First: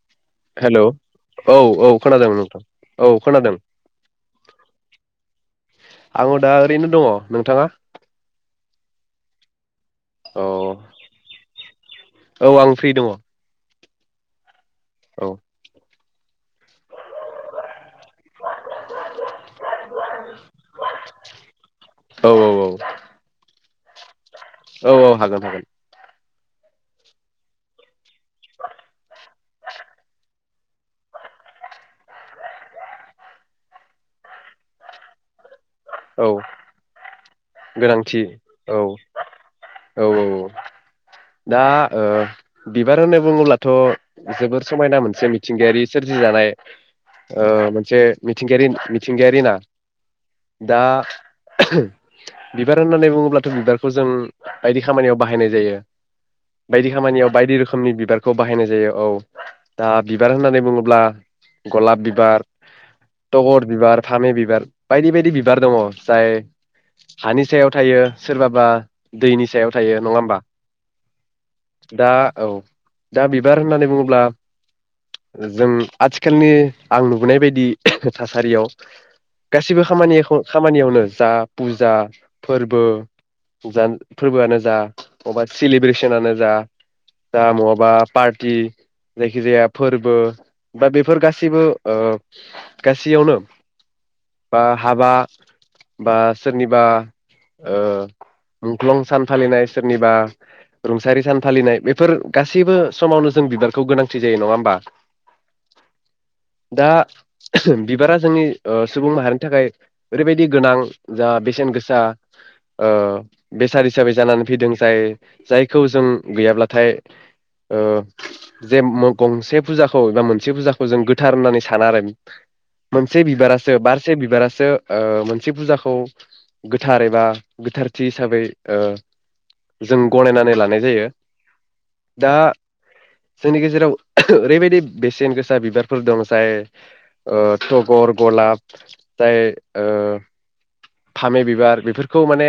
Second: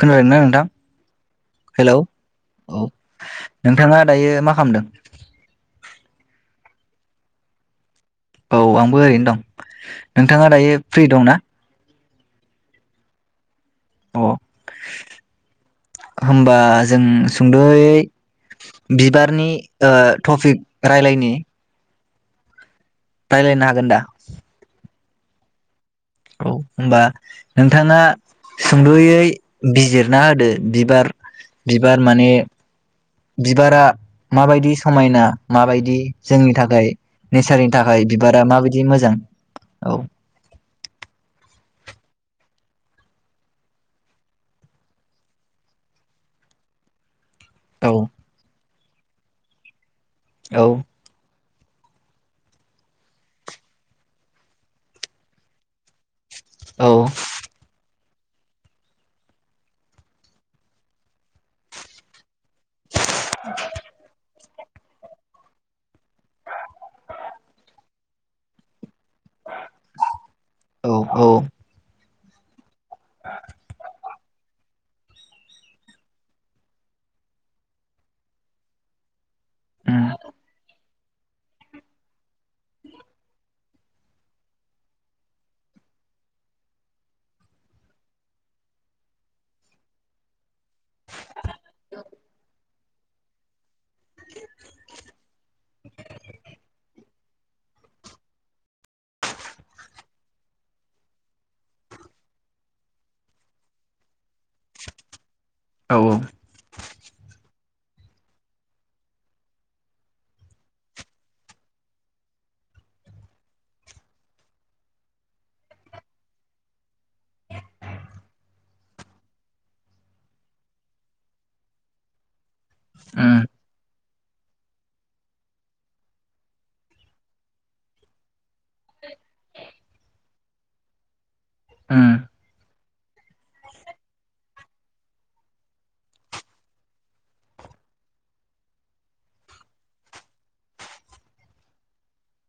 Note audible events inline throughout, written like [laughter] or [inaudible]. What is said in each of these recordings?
खोनादोंना नोंथां हेलौ औ हेलौ खोनादों नोंथां औ खोनादों नोंथाङा दायो मा खालामदों आङो दा ओरैनो दङ नोंथाङा? औ आंबो ओरैनो दं औ नोंथाङा दायो फ्रि दंना? औ आं फ्रि दङ। अ औ होनबा जों सुंदयै बिबारनि ओ टपिक रायलायनि औ औ औ लायनो हागोन दा? औ औ हागोन हागोन। औ होनबा नोंथाङा सुंद'यै बिजिरना होदो बिबार बिबार माने बिबारा माबायदि समायना माबायदि औ जोंनि थाखाय नेसारनि थाखाय गोनांथि बिबारा माबायदि औ औ मोजां? औ। दा ओ बिबार होननानै बुङोब्लाथ जोबोर समायना मोनसे मिथिंगायारि सोरजिजानाय ओ औ मोनसे मिथिंगायारि मिथिंगयारि ना। औ दा बिबार होननानै बुङोब्लाथ बिबारखौ जों बायदि खामानियाव बाहायनाय जायो। बायदि औ खामानियाव बायदि रोखोमनि बिबार। बेखौ बाहायनाय जायो औ दा बिबार होननानै बुङोब्ला गलाब बिबार तगर बिबार फामे बिबार बायदि बायदि बि बिबार दङ जाय हानि सायाव थायो सोरबाबा दैनि सायाव थायो नङा होमबा औ औ दा। औ। दा बिबार होननानै बुङोब्ला जों आथिखालनि आं नुबोनाय बायदि थासारियाव गासिबो उम खामानिखौ। खामानियावनो जा फुजा फोरबो फोरबोआनो जा बबा सेलिब्रेसनानो जा जा बहाबा पार्टि जायखिजाया फोरबो बा बेफोर गासिबो। गासैयावनो बा हाबा। बा सोरनिबा ओ मुंख्लं सान फालिनाय सोरनिबा रुंसारि सान फालिनाय बेफोर गासैबो समावनो जों बिबारखौ गोनांथि जायो नङा होमबा औ दा बिबारा जोंनि सुबुं माहारिनि थाखाय। ओरैबायदि गोनां जा बेसेन गोसा ओ बेसाद हिसाबै जानानै फैदों जाय जायखौ जों गैयाब्लाथाय ओ जे गंसे फुजाखौ एबा मोनसे फुजाखौ जों गोथार होननानै साना आरो। मोनसे उम बिबारासो बारस से बिबारासो। ओ मोनसे फुजाखौ गोथार एबा गोथारथि हिसाबै जों गनायनानै लानाय जायो। उम दा। जोंनि गेजेराव ओरैबायदि बेसेन गोसा बिबारफोर दं जाय ओ तगर गलाब जाय ओ फामे बिबार बेफोरखौ माने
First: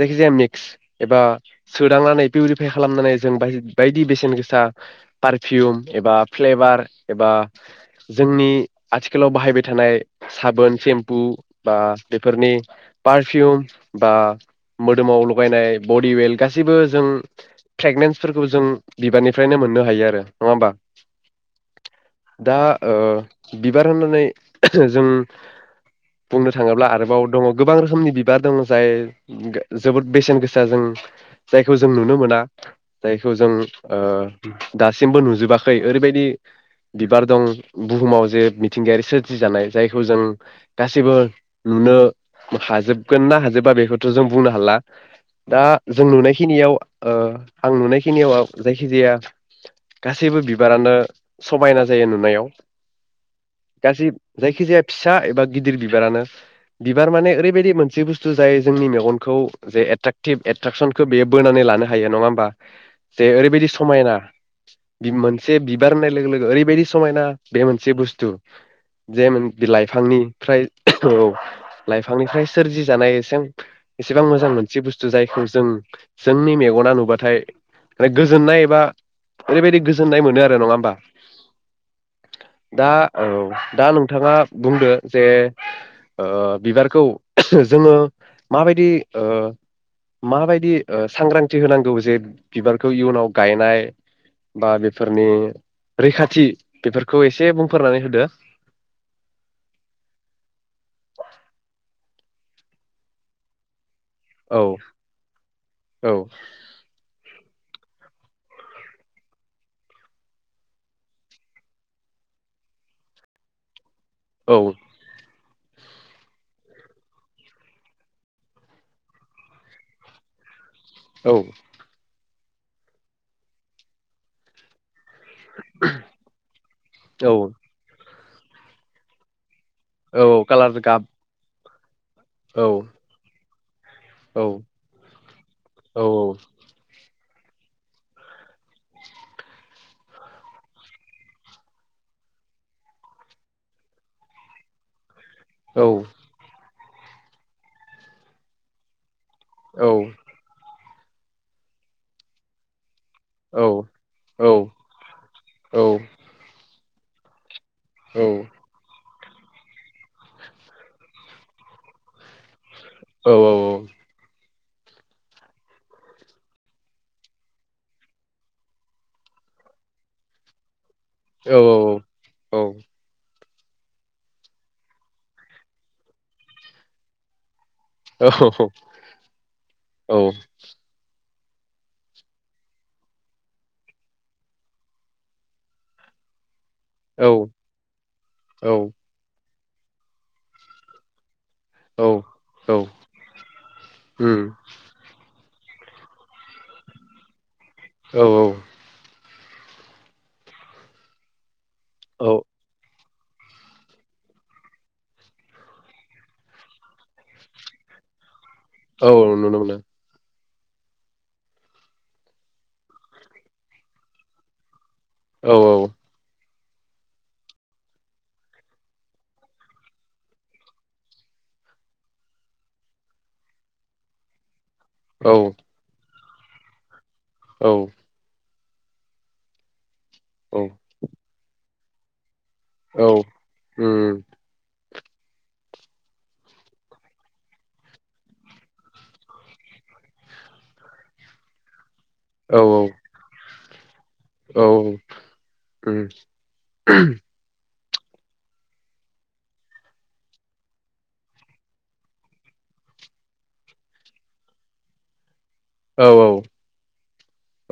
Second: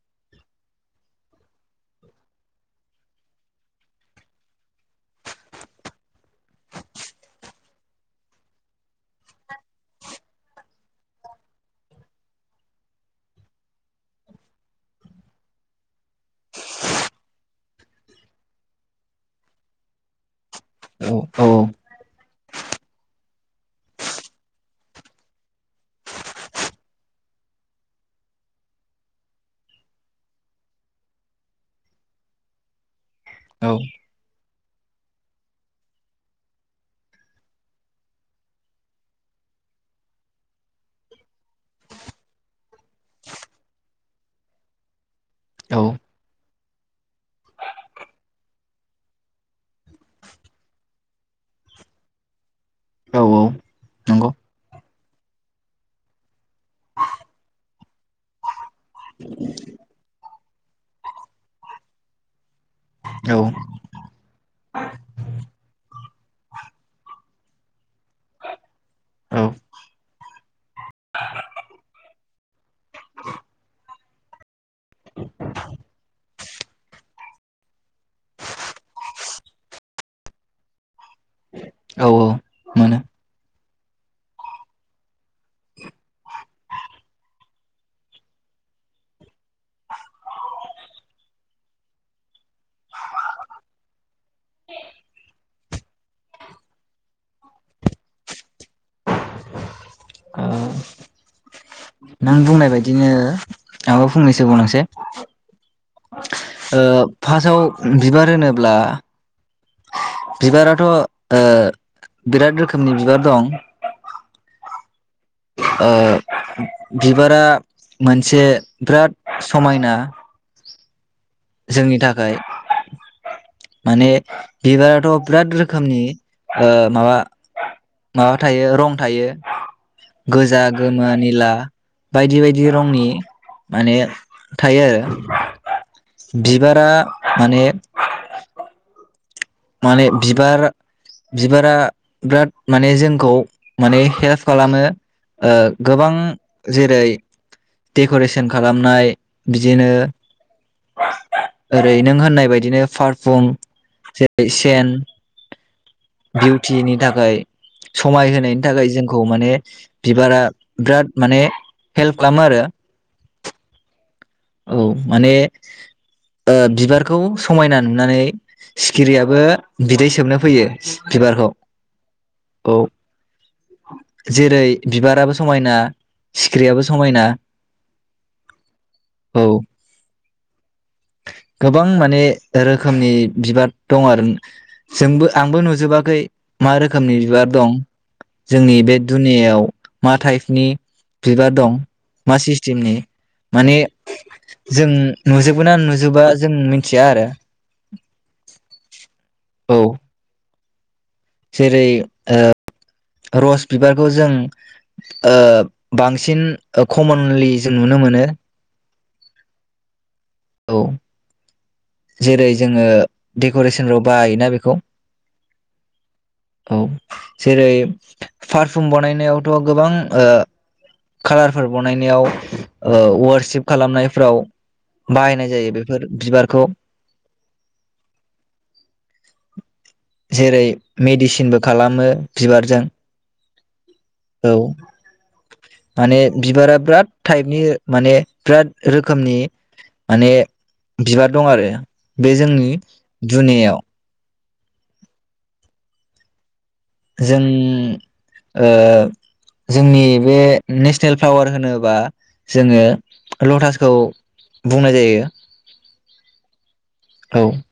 जायखिजाया मिक्स एबा सोदांनानै पिउरिफाय खालामनानै जों बायदि बेसेन गोसा पारफिउम एबा फ्लेभार एबा जोंनि आथिखालाव बाहायबाय थानाय साबोन सेम्पु। बा बेफोरनि पारफिउम बा मोदोमाव लगायनाय बडि वेल गासैबो जों फ्रेगनेेन्सफोरखौ जों बिबारनिफ्रायनो मोननो हायो आरो। होमबा औ औ। दा ओ बिबार होनानै जों। बुंनो थाङोब्ला आरोबाव दङ गोबां रोखोमनि बिबार दङ जाय जोबोद बेसेन गोसा जों जायखौ जों नुनो मोना। जायखौ जों औ ओ दासिमबो नुजोबाखै ओरैबायदि बिबार दं बुहुमाव जे मिथिंगायारि सोरजिजानाय जायखौ जों। गाससिबो नुनो हाजोबगोन ना हाजोबा बेखौथ'जों बुंनो हाला। दा औ जों नुनाय खि बे खिनियाव आं नुनायखिनियाव जायखि जाया गासैबो बिबारानो समायना जायो नुनायाव। औ गासिब नंगौ जायखिजाया फिसा एबा गिदिर बिबारानो बिबार माने ओरैबायदि मोनसे बुस्थु जाय जोंनि मेगनखौ जे एट्राकटिभ एट्राकसनखो बेयो बोनानै लानो हायो नङा होमबा । जे औ ओरैबायदि समायना । मोनसे बिबार होननाय लोगो लोगो ओरैबायदि समायना बे मोनसे बुस्थु जे औ बि लाइफांनि ओमफ्राय औ लायफांनिफ्राय सोरजिजानाय एसां एसेबां मोनसे मोजां बुस्थु जायखौ जों जोंनि मेगना नुबाथाय माने गोजोननाय एबा ओरैबायदि गोजोननाय मोनो आरो नङा होमबा औ दा मोनो औ दा नोंथाङा बुंदो। जे ओ बिबारखौ जोङो माबायदि ओ माबायदि ओ सांग्रांथि होनांगौ जे बिबारखौ इयुनाव गायनाय बा बेफोरनि रैखाथि बेफोरखौ एसे बुंफोरनानै होदो । ओ [unintelligible] नों बुंनाय बायदिनो । आब' फंनैसो औ बुंनायसाय। औ ओ फासाव बिबार होनोब्ला । बिबाराथ ओ बिराद रोखोमनि बिबार दं औ। ओ बिबारा मोनसे बिराद समायना औ एमफाय माने बिबाराथ । बिराद रोखोमनि ओ माबा औ माबा थायो रं थायो। औ गोजा कालार गाब गोमो निला। बायदि औ बायदि रंनि। माने औ थायो आरो। औ बिबारा माने माने बिबार बिबारा बिराद माने जोंखौ माने हेल्प खालामो । औ ओ गोबां जेरै देकरेसन खालामनाय। बिदिनो ओरै नों होननाय बायदिनो फार्ग बुम औ जे औ सेेन औ [unintelligible] फियिनि थाखाय औ औ समाय होनायनि थाखाय जों खौ माने बिबारा बिराद माने हेल्प खालामो आरो। औ औ औ। औ माने ओ बिबारखौ समायना नुनानै सिखिरियाबो बिदै सोबनो फैयो। बिबारखौ औ औ औ औ। जेरै बिबाराबो समायना सिखिरियाबो समायना ओहोऔ [inaudible] औ गोबां माने रोखोमनि बिबार दं आरो जोंबो आंबो नुजोबाखै मा रोखोमनि बिबार दं जोंनि बे दुनियाव मा टाइपनि बिबार दं मा सिस्टेमनि माने जों नुजोबो ना नुजोबा जों मिथिया आरो औ औ औ जेरै औ ओ रस बिबारखौ जों ओ बांसिन कमनलि जों नुनो मोनो। औ नुनो मोननो औ जेरै जोङो डेकरेसनफ्राव बायोना बेखौ औ औ औ जेरै पारफुम बानायनायावथ गोबां ओ कालारफोर बनायनायाव ओ वारसिप खालामनायफ्राव औ बाहायनाय जायो बेफोर बिबारखौ औ औ जेरै मेडिसिनबो खालामो बिबारजों उम औ माने बिबारा बिराद टाइपनि माने बिराद रोखोमनि माने बिबार दं आरो बे औ जोंनि दुनियाव औ उम जों ओ जोंनि बे नेसनेल फ्लावार होनोबा जोङो लटासखौ बुंनाय जायो। औ औ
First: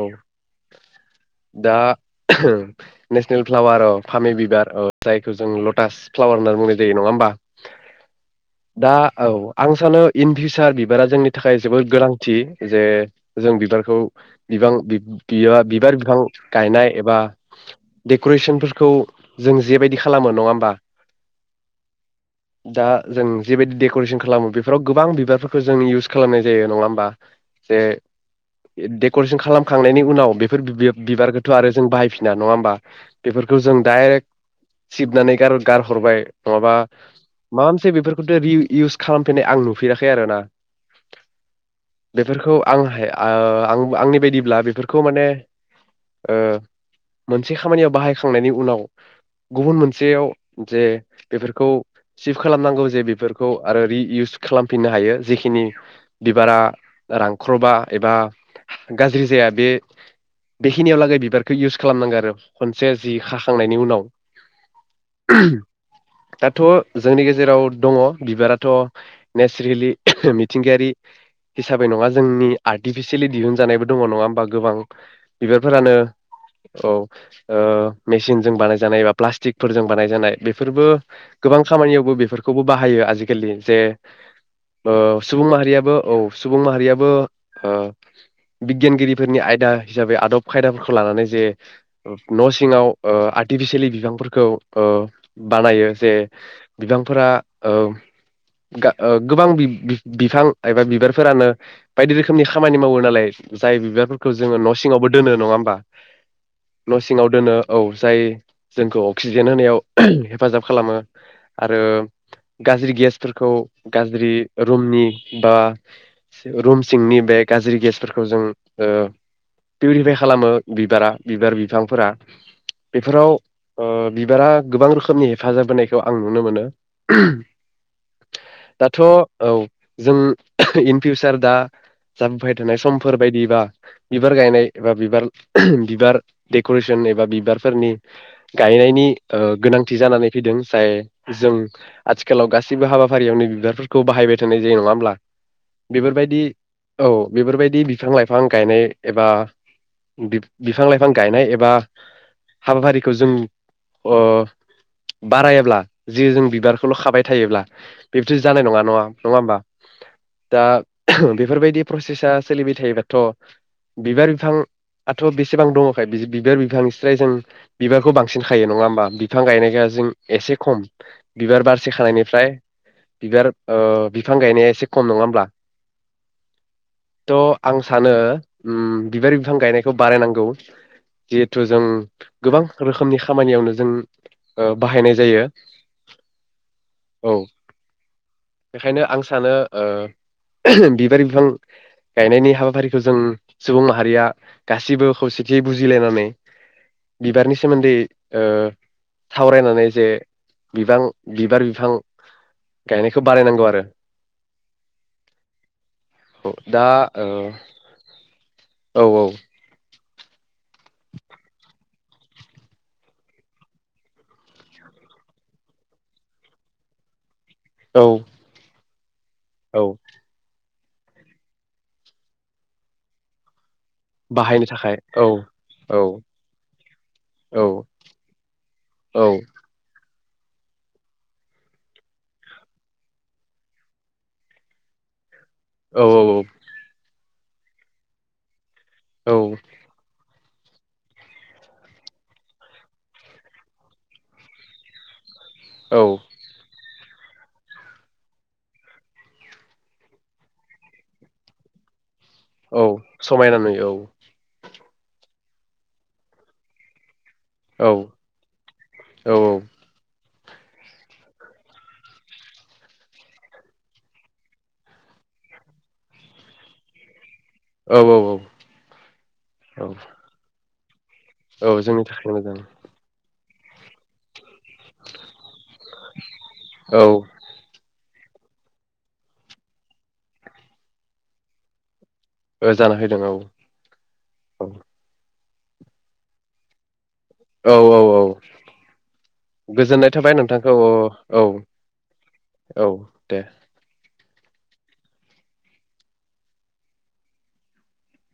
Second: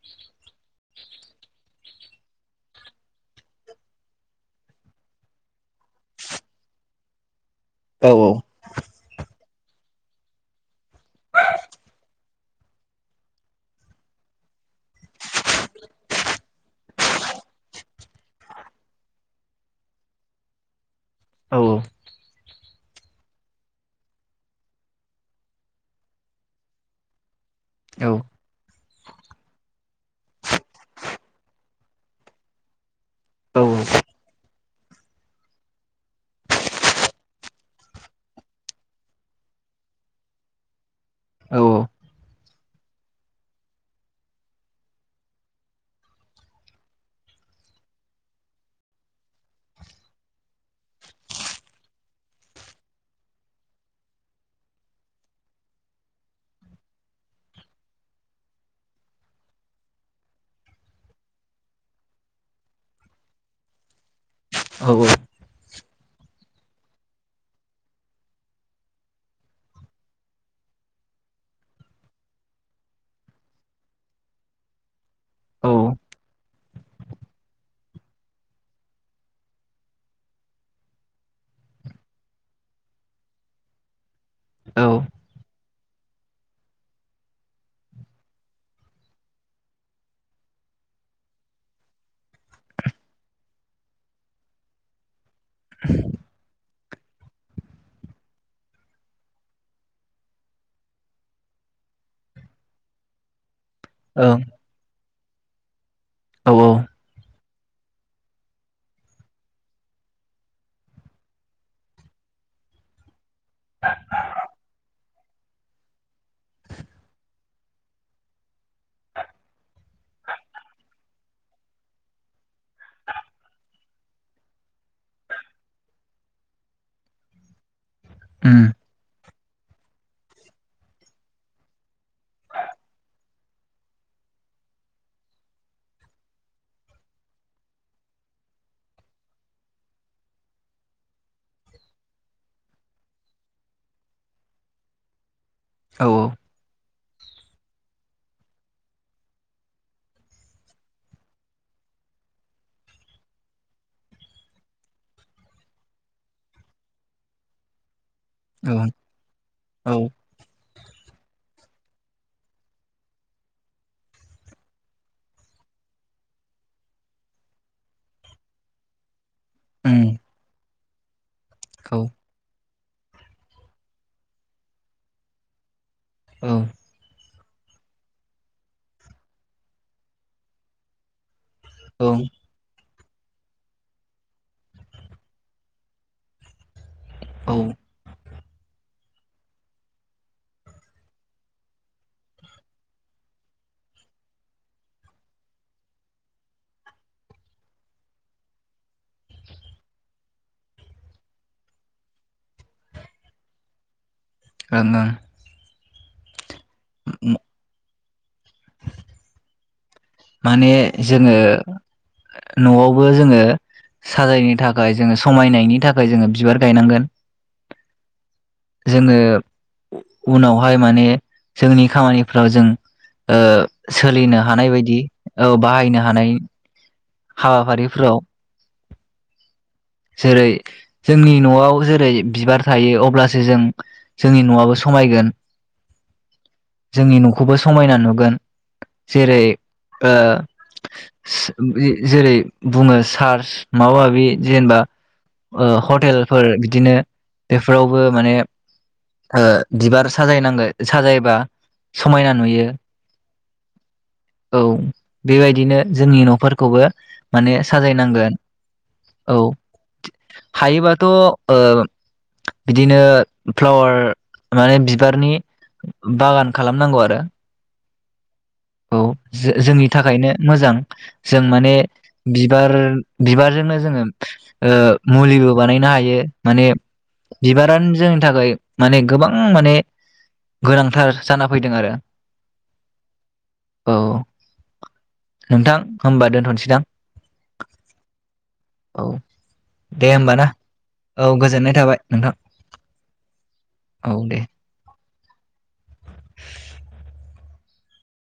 औ दा नेसनेल फ्लावार फामि बिबार जायखौ जों लटास फ्लावार होननानै बुंनाय जायो नङा होमबा? औ दा औ आं सानो इन फिउसार बिबारा जोंनि थाखाय जोबोद गोनांथि जे जों बिबारखौ बिबां बि बि बिबार बिफां गायनाय एबा डेकरेसनफोरखौ जों जेबायदि खालामो नङा होमबा औ औ दा जों जेबायदि डेकरेसन खालामो बेफोराव गोबां बिबारफोरखौ जों इउस खालामनाय जायो नङा होमबा बे औ [inaudible] डेक खालामखांनायनि उनाव बेफोर बिबा बिबारखौथ' आरो जों बाहायफिना नङा होमबा। औ बेफोरखौ जों डाइरेक्ट सिबनानै गार गारहरबाय नङाबा माबा मोनसे बेफोरखौथ' रि इउस खालामफेरनाय आं नुफेराखै आरोना औ बेफोरखौ आं हाय ओ आं आंनि बायदिब्ला बेफोरखौ माने ओ मोनसे खामानियाव बाहायखांनायनि उनाव गुबुन मोनसेयाव जे बेफोरखौ सिफ खालामनांगौ जे बेफोरखौ आरो रि इउस खालामफिननो हायो जेखिनि बिबारा रानख्रबा एबा। गाज्रि जाया बे बेखिनियावलागै बिबारखौ इउस खालामनांगो आरो खनसे जि हाखांनायनि उनाव औ औ दाथ' जोंनि गेजेराव दङ बिबाराथ' नेचेरेलि मिथिंगायारि हिसाबै नङा जोंनि आर्टिफिसियेलि दिहुन जानायबो दङ नङा होमबा गोबां। औ बिबारफोरानो औ ओ मेसिंजों बानायजानाय एबा प्लास्टिकफोरजों बानायजानाय बेफोरबो गोबां खामानियावबो बेफोरखौबो बाहायो आजिखालि जे ओ सुबुं माहारियाबो औ सुबुं माहारियाबो ओ बिगियानगिरिफोरनि आयदा हिसाबै आदब खायदाफोरखौ लानानै जे ओ न' सिङाव ओ आर्टिफिसियेलि बिफांफोरखौ ओ बानायो जे बिफांफोरा ओ गा ओ गोबां बि-बि-बिफां एबा बिबारफोरानो बायदि रोखोमनि खामानि मावो नालाय जाय बिबारफोरखौ ओं जोङो न' सिङावबो। दोनो नङा होमबा औ न' सिङाव दोनो औ जाय जोंखौ अक्सिजेन होनायाव हेफाजाब खालामो आरो गाज्रि गेसफोरखौ गाज्रि रुमनि बा सि रुम सिंनि बे गाज्रि गेसफोर खौ जों ओ फिरिफायद खालामो बिबारा बिबार बिफांफोरा बेफोराव ओ बिबारा गोबां रोखोमनि हेफाजाब होनायखौ आं नुनो मोनो उम दाथ' औ जों इन फिउचार दा जानफाय थानाय सम फोर बायदिबा बिबार गायनाय एबा बिबार बिबार देक'रेसन एबा बिबारफोरनि गायनायनि ओ गोनांथि जानानै फैदों जाय जों आथिखालाव गासैबो हाबाफारियावनो बिबारफोरखौ बाहायबाय थानाय जायो नङा होमब्ला औ बेफोरबायदि औ बेफोरबायदि बिफां-लाइफां गायनाय एबा बि-बिफां-लाइफां गायनाय एबा हाबाफारिखौ जों ओ बारायाब्ला जि जों बिबारखौल' खाबाय थायोब्ला बिब्दि जानाय नङा नङा नङा होमबा औ औ दा बेफोरबायदि प्रसेसा सोलिबाय थायोबाथ' बिबार बिफां आथ' बेसेबां दङखाय बि-बिबार बिफांनिफस्राय जों बिबारखौ बांसिन खायो नङा होमबा बिफां गायनाया जों उम एसे खम। बिबार बारसे औ खानायनिफ्राय बिबार ओ बिफां गायनाया एसे खम नङा होमब्ला औ द आं सानो उम बिबार बिफां गायनायखौ बारायनांगौ जिहेथु जों औ ओं गोबां रोखोमनि खामानियावनो जों ओ बाहायनाय जायो। औ ओं बेखायनो आं सानो ओ बिबारि बिफां गायनायनि हाबाफारिखौ जों सुबुं माहारिया गासिबो खौसेथियै बुजिलायनानै बिबारनि सोमोन्दै ओ सावरायनानै जे बिबां बिबार बिफां गायनायखौ बारायनांगौ आरो। आरोना औ दा ओ औ औ माने जोङो नआवबो जोङो साजायनो थाखाय जोङो समायनायनि थाखाय जोङो बिबार गायनांगोन। औ जोङो औ उनाव हाय माने जोंनि खामानिफ्राव जों ओ सोलिनो बाहायनो हानाय थाखाय बायदि। औ बाहायनो औ हानाय औ हाबाफारिफोराव औ जेरै जोंनि न'आव जेरै बिबार थायो अब्लासो जों जोंनि न'आबो समायगोन। औ औ औ। नि न'खौबो समायना नुगोन‌। औ जेरै ओ सि बि जेरै बुङो चार्च माबा माबि जेनेबा ओ औ हटेलफोर बिदिनो एफोरावबो माने ओ बिबार साजायनांगोन साजायोबा समायना नुयो। औ समायना नुयो औ बेबायदिनो जोंनि न'फोरखौबो माने औ साजायनांगोन औ। हायोबाथ'ओ बिदिनो फ्लावार माने बिबारनि बागान खालामनांगौ आरो। औ औ औ। औ जो-जोंनि औ थाखायनो मोजां। जों माने औ जोंनि थाखायनो मोजां बिबार बिबार जोंनो जोङो ओ मुलिबो बानायनो हायो माने औ बिबारानो जों नि थाखाय माने गोबां माने गोनांथार जाना फैदों आरो। ओ जाना फैदों औ। औ औ। नोंथां होमबा दोनथ'नोसैदां? औ औ औ औ दे गोजोननाय होमबा थाबाय ना नोंथांखौ औ औ गोजोननाय थाबाय नोंथां औ दे। औ दे [inaudible]